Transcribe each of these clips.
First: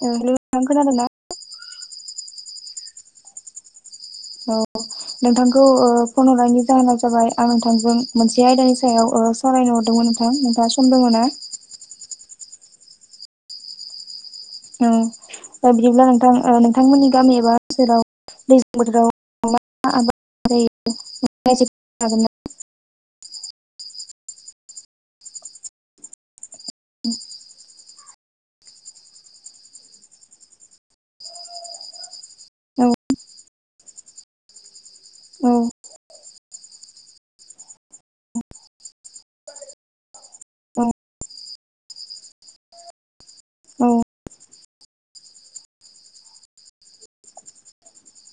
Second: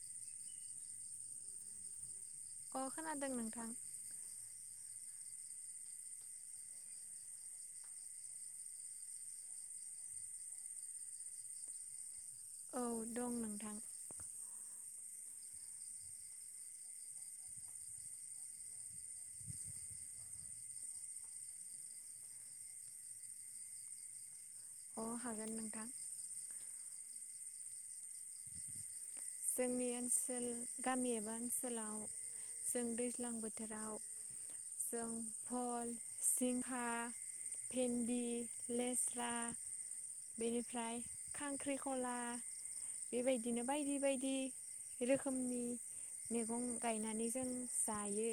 Hello नोंथां खोनादों ना? अ खोनादों नोंथां औ नोंथांखौ ओ फन हरनायनि जाहोना जाबाय आं नोंथांजों मोनसे आयदानि सायाव सावरायनो हरदोंमोन नोंथां नोंथाङ सम दङ ना? औ दं नोंथां बिदिब्ला नोंथां नोंथांमोननि गामि एबा ओनसोराव दैज्लां बोथोराव मा [unintelligible] अ भागों नोंथां जोंनि ओनसोल गामि एबा ओनसोलाव जों औ दैज्लां बोथोराव जों औ सिंहाहा भेन्दि लेस्रा बेनिफ्राय खांख्रिखला बेबायदिनो औ औ बायदि बायदि बिदि रोखोमनि मैगं गायनानै जों जायो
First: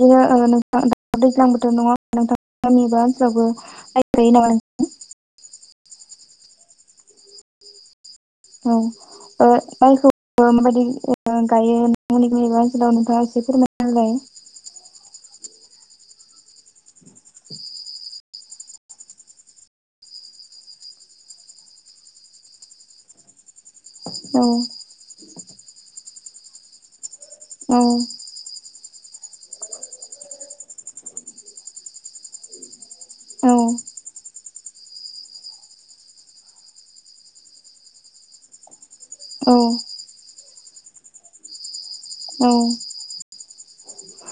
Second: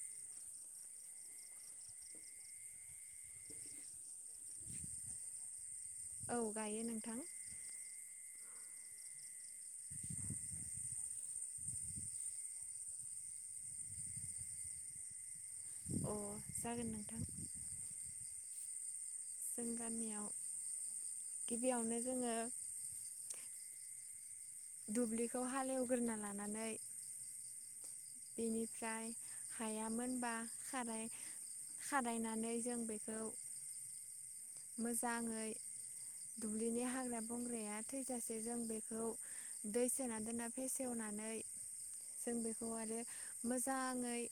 बिदिनो नोंथ दैज्लांबोथ' नङा नोंथां गामि एबा ओनसोलावबो [unintelligible] नामा नों [unintelligible] औ गायो नोंथां औ ओ माइखौ माबायदि गायो नोंबा ओनसोलाव नोंथा एसे फोरमायना होलाय अ जागोन नोंथां [unintelligible] जों गामियाव गिबियावनो जोंङो दुब्लिखौ हालेवग्रोना लानानै औ बेनिफ्राय हायामोनबा खाराय खारायनानै जों बेखो औ मोजाङै दुब्लिनि हाग्रा बंग्राया थैजासे जों बेखौ खौ दै सोनानै दोना फेसेवनानै जों बेखौ आरो मोजाङै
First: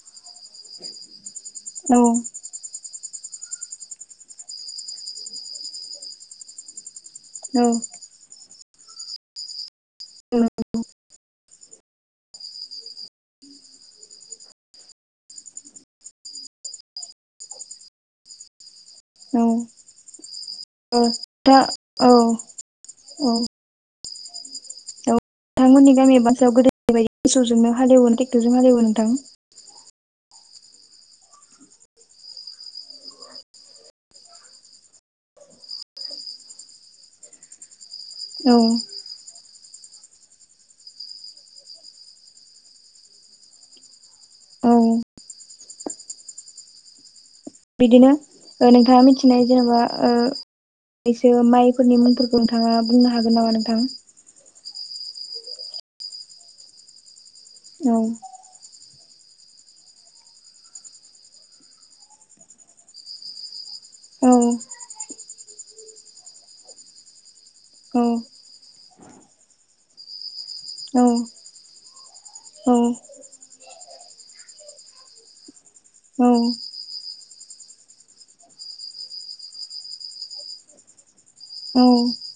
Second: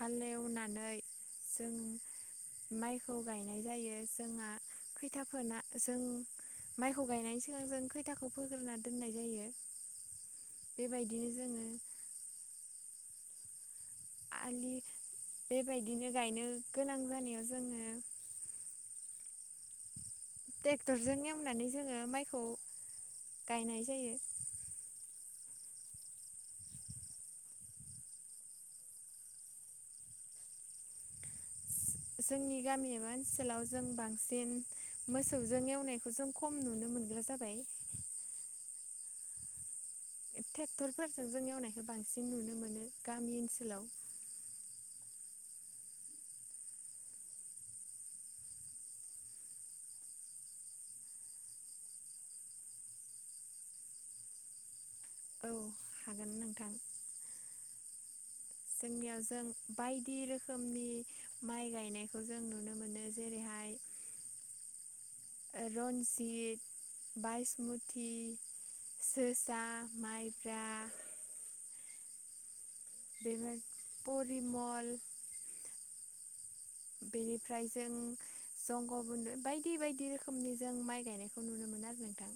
हाले-वनानै जों औ माइखौ गायनाय जायो। जोंहा खैथा फोना जों माइखौ गायनायनि सिगां जों खैथाखौ फोग्रोनानै दोननाय जायो। औ बिदि जोङो आलि बेबायदिनो गायनो गोनां जानायाव जोङो टेक्टरजों औ दा एवनानै जोङो औ माइखौ गायनाय जायो। नोंथांमोननि गामिया [unintelligible] गोदोनि बायदि मोसौजोंनो हालेवो टेक्टरजों हालेवो नोंथां [inaudible] जोंनि गामि एबा ओनसोलाव जों बांसिन मोसौजों एवनायखौ जों खम नुनो मोनो नुग्रा जाबाय औ टेक्टरफोरजों जों एवनायखौ बांसिन नुनो मोनो गामि ओनसोलाव। औ बिदिनो ओ नोंथाङा मिथिनाय जेनेबा ओ एसो माइफोरनि मोनफोरखौ नोंथाङा बुंनो हागोन नामा नोंथां? औ हागोन नोंथां [inaudible] जोंनियाव जों बायदि रोखोमनि माइ गायनायखौ जों नुनो मोनो जेरैहाय औ रनजित बायसमुथि जोसा माइब्रा औ [unintelligible] परिमल औ बेनिफ्राय जों जंग' बन्द बायदि बायदि रोखोमनि जों माइ गायनायखौ नुनो मोनो। औ आरो नोंथां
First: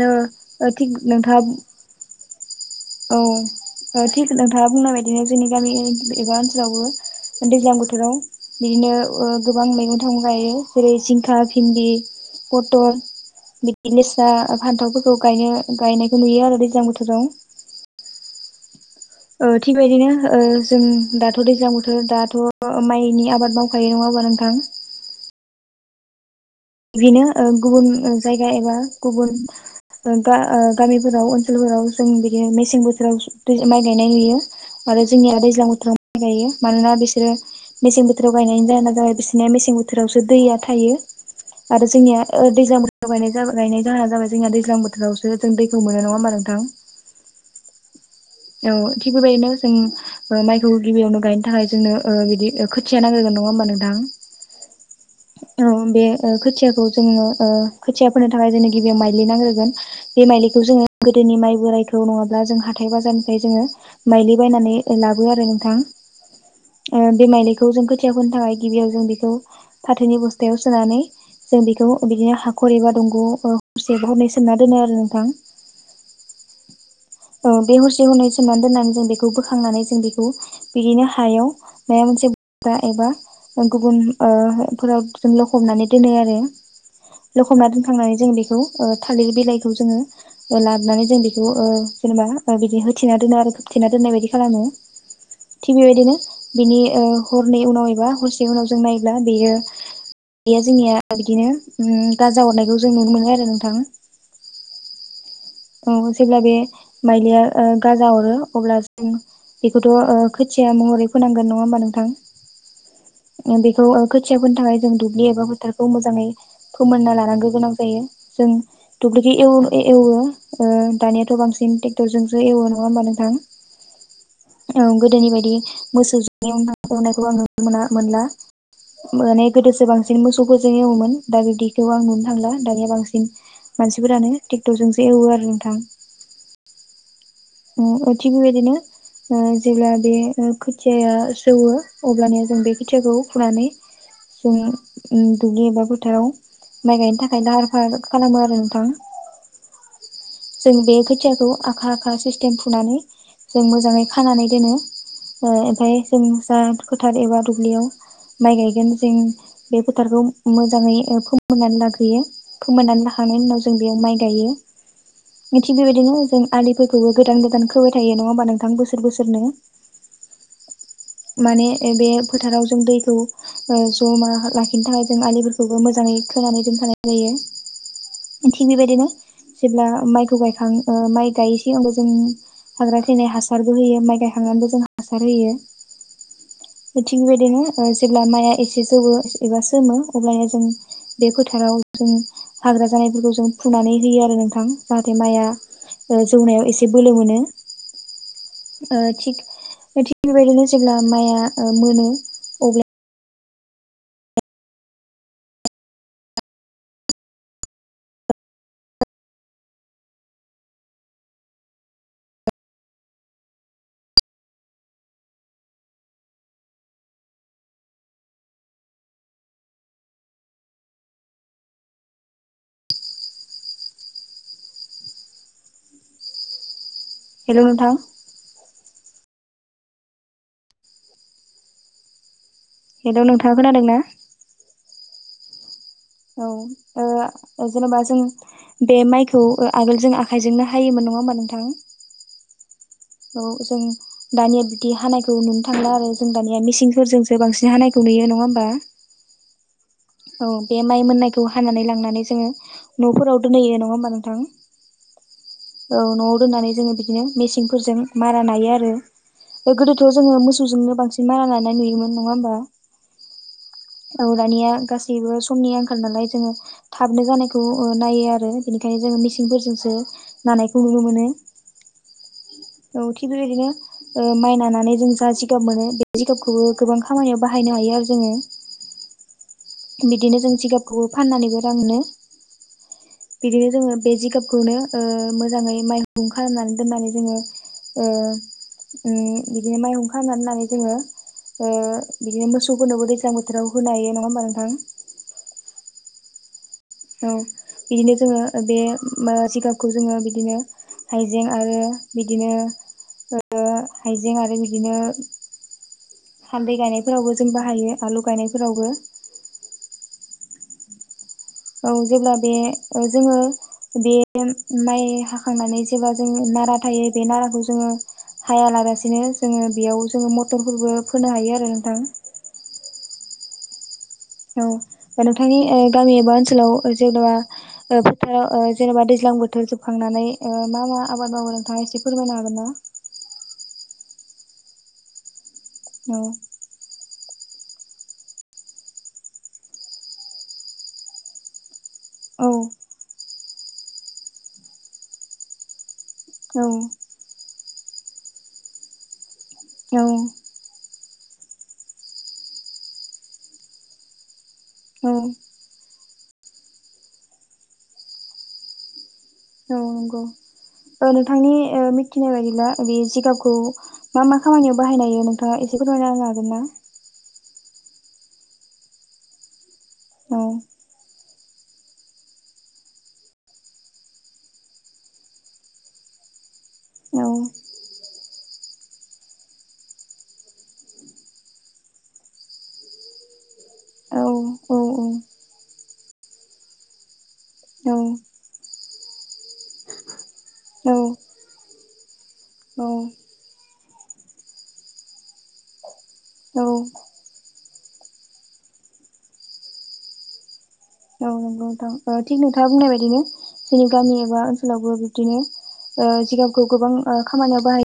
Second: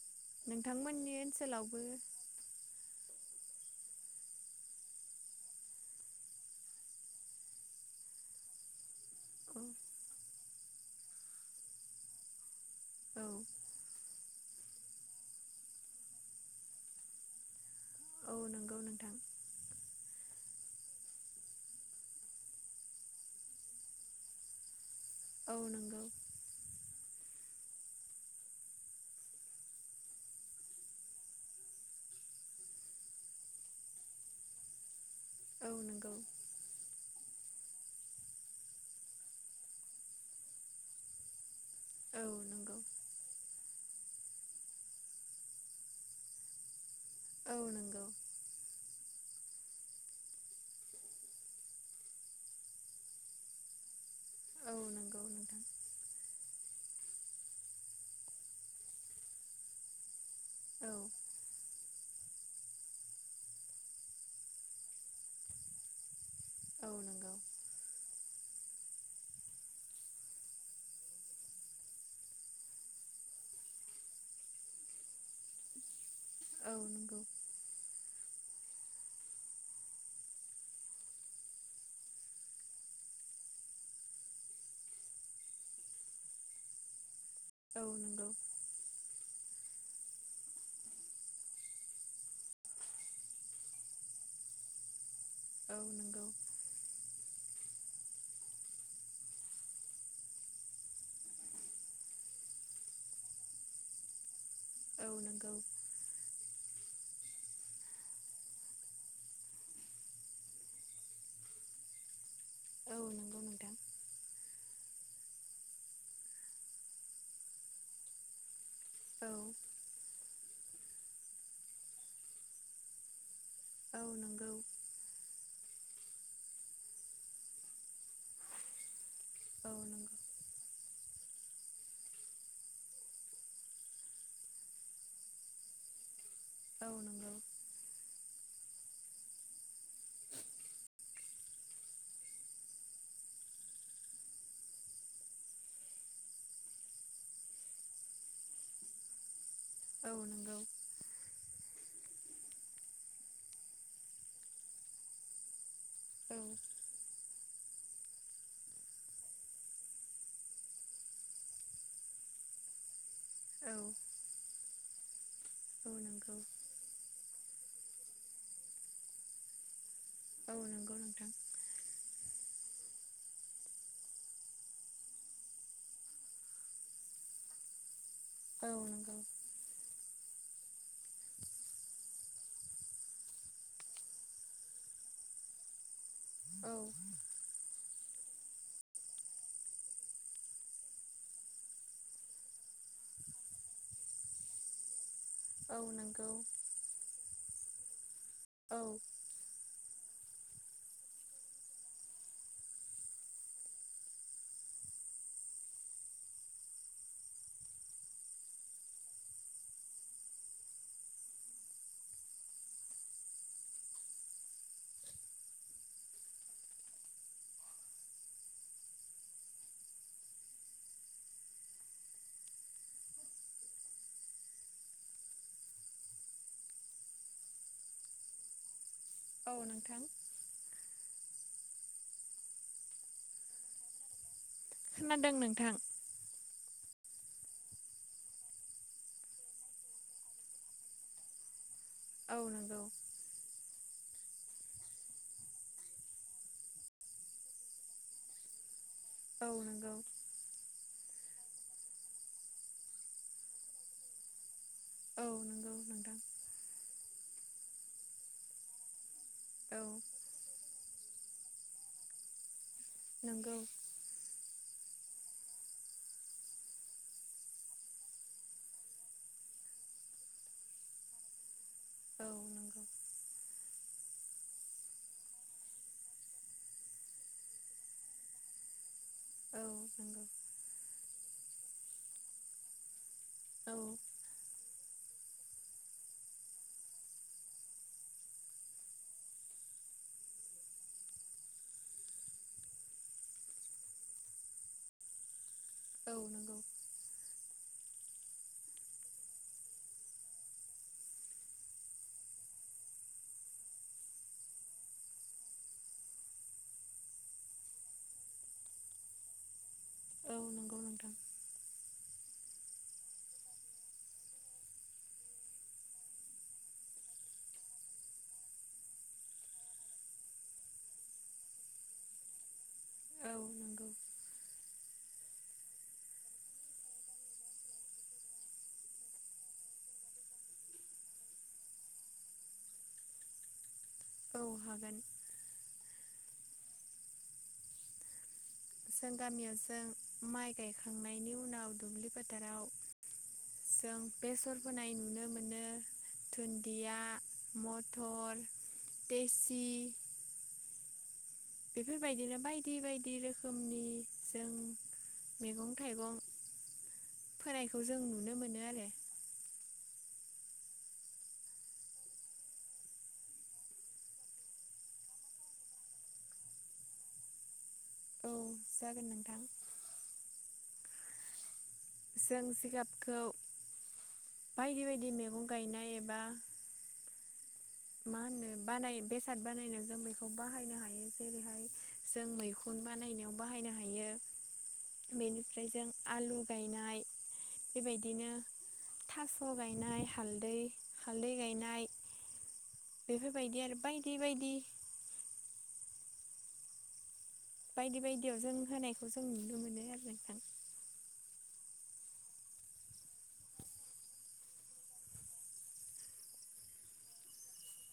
नो थिग नोंथांमोननि नोंथाङा ओनसोलावबो [inaudible] औ थिग नोंथाङा बुंनाय बायदिनो जोंनि गामि एबा ओनसोलावबो दैज्लां बोथोराव बिदिनो ओ औ गोबां मैगं थाइगं गायो जेरै जिंखा भिन्दि पटर बिदि लेसा फान्थावफोरखौ गायनो गायनायखौ नुयो आरो दैज्लां बोथोराव। औ नंगौ नोंथां ओ थिगबायदिनो ओ जों दाथ' दैज्लां बोथोर दाथ' माइनि आबाद मावखायो नङा [unintelligible] नोंथां औ नंगौ बिनो गुबुन जायगा एबा गुबुन ओ गा-गामिफोराव ओनसोलफोराव जों बिदिनो मेसें बोथोराव दै माइ गायनाय नुयो आरो जोंनिया दैज्लां औ बोथोराव नंगौ माइ गायो मानोना बे बिसोरो मेसें बोथोराव गायनायनि जाहोना जाबाय बिसोरनिया मेसें बोथोरावसो दैया थायो। आरो जोंनिया औ ओ नंगौ दैज्लांबोथोराव गायनाय [unintelligible] गायनाय जाहोना जाबाय जोंना दैज्लां बोथोरावसो जों दैखौ मोनो नङा होनोमा नोंथां? औ नोंगौ ओ थिग बेबायदिनो जों ओ माइखौ गिबियावनो गायनो थाखाय जोंनो ओ बिदि खोथिया नांग्रोन नङा होनबा नोंथां औ नंगौ। नोंथां अम बे ओ खोथियाखौ जोङो ओ खोथिया फोनो थाखाय जोंनो गिबियाव माइलि नांग्रोगोन बे माइ जोङो औ गोदोनि माइ बोरायथ नङाब्ला जों हाथाय बाजारनिफ्राय जोङो माइलि बायनानै लाबो आरो नोंथां औ नंगौ बेमायलिखौ जों खोथिया होनो थाखाय गिबियाव जों बेखौ हाथैनि बस्थायाव सोनानै जों बेखौ बिदिनो हाखर एबा दंग' हरसे हरनै सोमना दोनो आर नोंथां। औ नंगौ औ बे हरसे हरनै सोमनानै दोननानै जों बेखौ बोखांनानै जों बेखौ बिदिनो हायाव माने [unintelligible] एबा गुबुन ओ फोराव जोंल'कबनानै दोनो आरो [inaudible] लखबना औ दोनखांनानै नंगौ जों बेखौ थालिर बिलाइखौ जोङो लाबोनानै जों बेखौ ओ जेनेबा बिदि होथेना दोनो आरो खोबथेना दोननाय बायदि खालामो। थिग औ बेबायदिनो नंगौ औ बिनि हरनै उनाव एबा हरसे उनाव जों नायोब्ला बेयो गया जोंनिया बिदिनो गाजा हरनायखौ जों नुनो मोनो आरो नोंथां। औ नंगौ। औ जेब्ला बे माइलिया गाजा हरो अब्ला जों बेखौथ' खोथि थिया महरै फोनांगोन नङा होमबा नोंथां? औ नंगौ नोंथां बेखौ खोथियाफोरनि थाखाय जों दुब्लि एबा फोथारखौ मोजाङै फोमोनना लानांगौ गोनां जायो जों औ दुब्लिकेटव एवो दानियाथ' बांसिन ट्रेक्टरजोंसो एवो नङा होमबा नोंथां? औ नंगौ औ गोदोनि बायदि मोसौ जाव ननायखौ आं नुनो मोना मोनला। माने औ गोदोसो नंगौ बांसिन औ मोसौफोरजों एवोमोन दा बिदिखौ आं नुनो थांला दानिया बांसिन मानसिफोरानो ट्रेक्टरजोंसो एवो आरो नोंथां। औ नंगौ। अ थिग बेदिनो जेब्ला बे खोथियाया जौवो अब्लानोया जों बे खोथियाखौ फुनानै जोंङो दुब्लि एबा फोथार माइ गायनो थाखाय लाहार फाहार खालामो आरो नोंथां। औ नंगौ जों औ बे खोथियाखौ आखा आखा स फुनानै जों मोजाङै खानानै दोनो। ओ ओमफफ्राय जोंसा औ खोथार एबा दुब्लियाव माइ गायगोन जों बे फोथारखौ मोजाङै फोमोननानै लाखैयो फोमोननानै ला खांनायनि उनाव जों बेयाव औ माइ गायो। थिग बेबायदिनो नंगौ जों आलिफोरखौबो गोदान गोदान खोबाय थायो नङा होमबा नोंथां बोसोर बोसोरनो। औ नंगौ नोंथां माने ए बे फोथाराव जों दैखौ जमा लाखिनो थाखाय जों आलिफोरखौबो मोजाङै खोनानै दोनखानाय जायो। थिग औ बेबायदिनो नंगौ जेब्ला माइखौ गायखां माइ गायसै जों हाग्रा थैनाय हासारबो होयो माइ गायखांनानैबो जों हासार होयो। औ थिगबायदिनो जेब्ला माइया एसे जौवो एबा सोमो अब्लानो जों बे फोथाराव जों हाग्रा जानायफोरखौ जों फुनानै होयो आरो नोंथां जाहाथे माइआ औ नंगौ जौनायाव एसे मोनो बोलो औ ओ थिग थिग बेबायदिनो जेब्ला माइआ मोनो अब्ला हेल' नोंथां औ नोंथां हेल' नोंथाङा खोनादों ना? खोनादों नोंथां। औ जेनेबा जों बे माइखौ आगोल जों आखायजोंनो हायोमोन नङा होनबा? नोंथां औ नोंगौ औ जों दानिया बिदि हानायखौ नुनो थांला आरो जों दानिया मिसिंफोरजोंसो बांसिन हानायखौ नु गयो नङा होमबा औ नंगौ औ बे माइ मोननायखौ हानानै लांनानै जोंङो न'फोराव दोनहैयो नङा होमबा नोंथां औ नंगौ नोंथां मेसेंफोरजों मारा नायो आरो औ गोदोथ' जोङो मोसौजोंनो बांसिन बि मारा लानाय नुयोमोन नङा होमबा नोंगौ औ दानिया गासैबो समनि आंखाल नालाय जोंङो थाबनो जानायखौ नायो आरो बिनिखायनो। ओंखायनो जोंङो मेसिंफोरजोंसो नानायखौ नुनो मोनो। औ नंगौ औ थिग बेबायदिनो माइ नानानै जों जा जिगाब मोनो बे जिगाबखौबो गोबां खामानियाव बाहायो। गनो हायो आरो जोंङो औ नंगौ औ बिदिनो जों जिगाबखौबो फाननानैबो रांनो बिदिनो जों ङो बे जिगाब खौनो मोजाङै माइरं खालामनानै दोननानै जोङो उ बिदिनो माइहं खनानै लाय जोङो बिदिनो मोसौफोरनोबो दैज्लां बोथोराव होनो हायो नङा होमबा नोंथां औ नंगौ औ बिदिनो जोङो बे जिगाबखौ जोङो बिदिनो हाइजें आरो बिदिनो हाइजें आरो बिदिनो हान्दै गायनायफोरावबो जों बाहायो आलु गायनायफोरावबो औ नंगौ नोंथां औ जेब्ला बे जोङो बे माइ हाखांनानै जेब्ला जोङो नाराथ थायो बे नाराखौ जोङो हाया लागासिनो जोङो बेयाव जोङो मथरफोरबो फोनो हायो आरो नोंथां औ नंगौ औ नोंथांनि गामि एबा ओनसोलाव जेने'बा फोथाराव जेनेबा दैज्लां बोथोर बोथोर जोबखांनानै मा मा आबाद मावो नोंथाङा एसे फोरमायनो हागोन ना औ हागोन औ जों गामियाव जों माइ गायखांनायनि उनाव दुब्लि औ फोथाराव जों बेसर फोनाय नुनो मोनो औ दुन्दिया मथ थर पेसि औ बेफोरबायदिनो बायदि बायदि रोखोमनि जों औ मैगं थाइगं फोनायखौ जों नुनो मोनो आरो नंगौ नोंथांनि मिथिनाय बायदिब्ला बे जिगाबखौ मा मा खामानियाव बाहायनायायो नोंथाङा एसे फोरमायलाय हागोन दां औ जागोन नोंथां औ जों जिखाबखौ बायदि बायदि मैगं गायनाय एबा औ मा होनो बानाय बेसाद बानायनायाव जों बेखौ बाहायनो हायो जेरैहाय जों मैखुन बानायनायाव बाहायनो हायो औ औ बेनिफ्राय जों आलु गायनाय नंगौ बेबायदिनो थास' गायनाय हालदै हालदै गायनाय बेफोरबायदि आरो बायदि बायदि बायदि बायदियाव जों होनायखौ जों नुनो मोनो आरो नोंथां नगौोंथ थिक नोंथाङा बुंनाय बायदिनो जोंनि गामि एबा ओनसोलावबो बिबदिनो जिगाबखौ गोबां खामानियाव बाहायो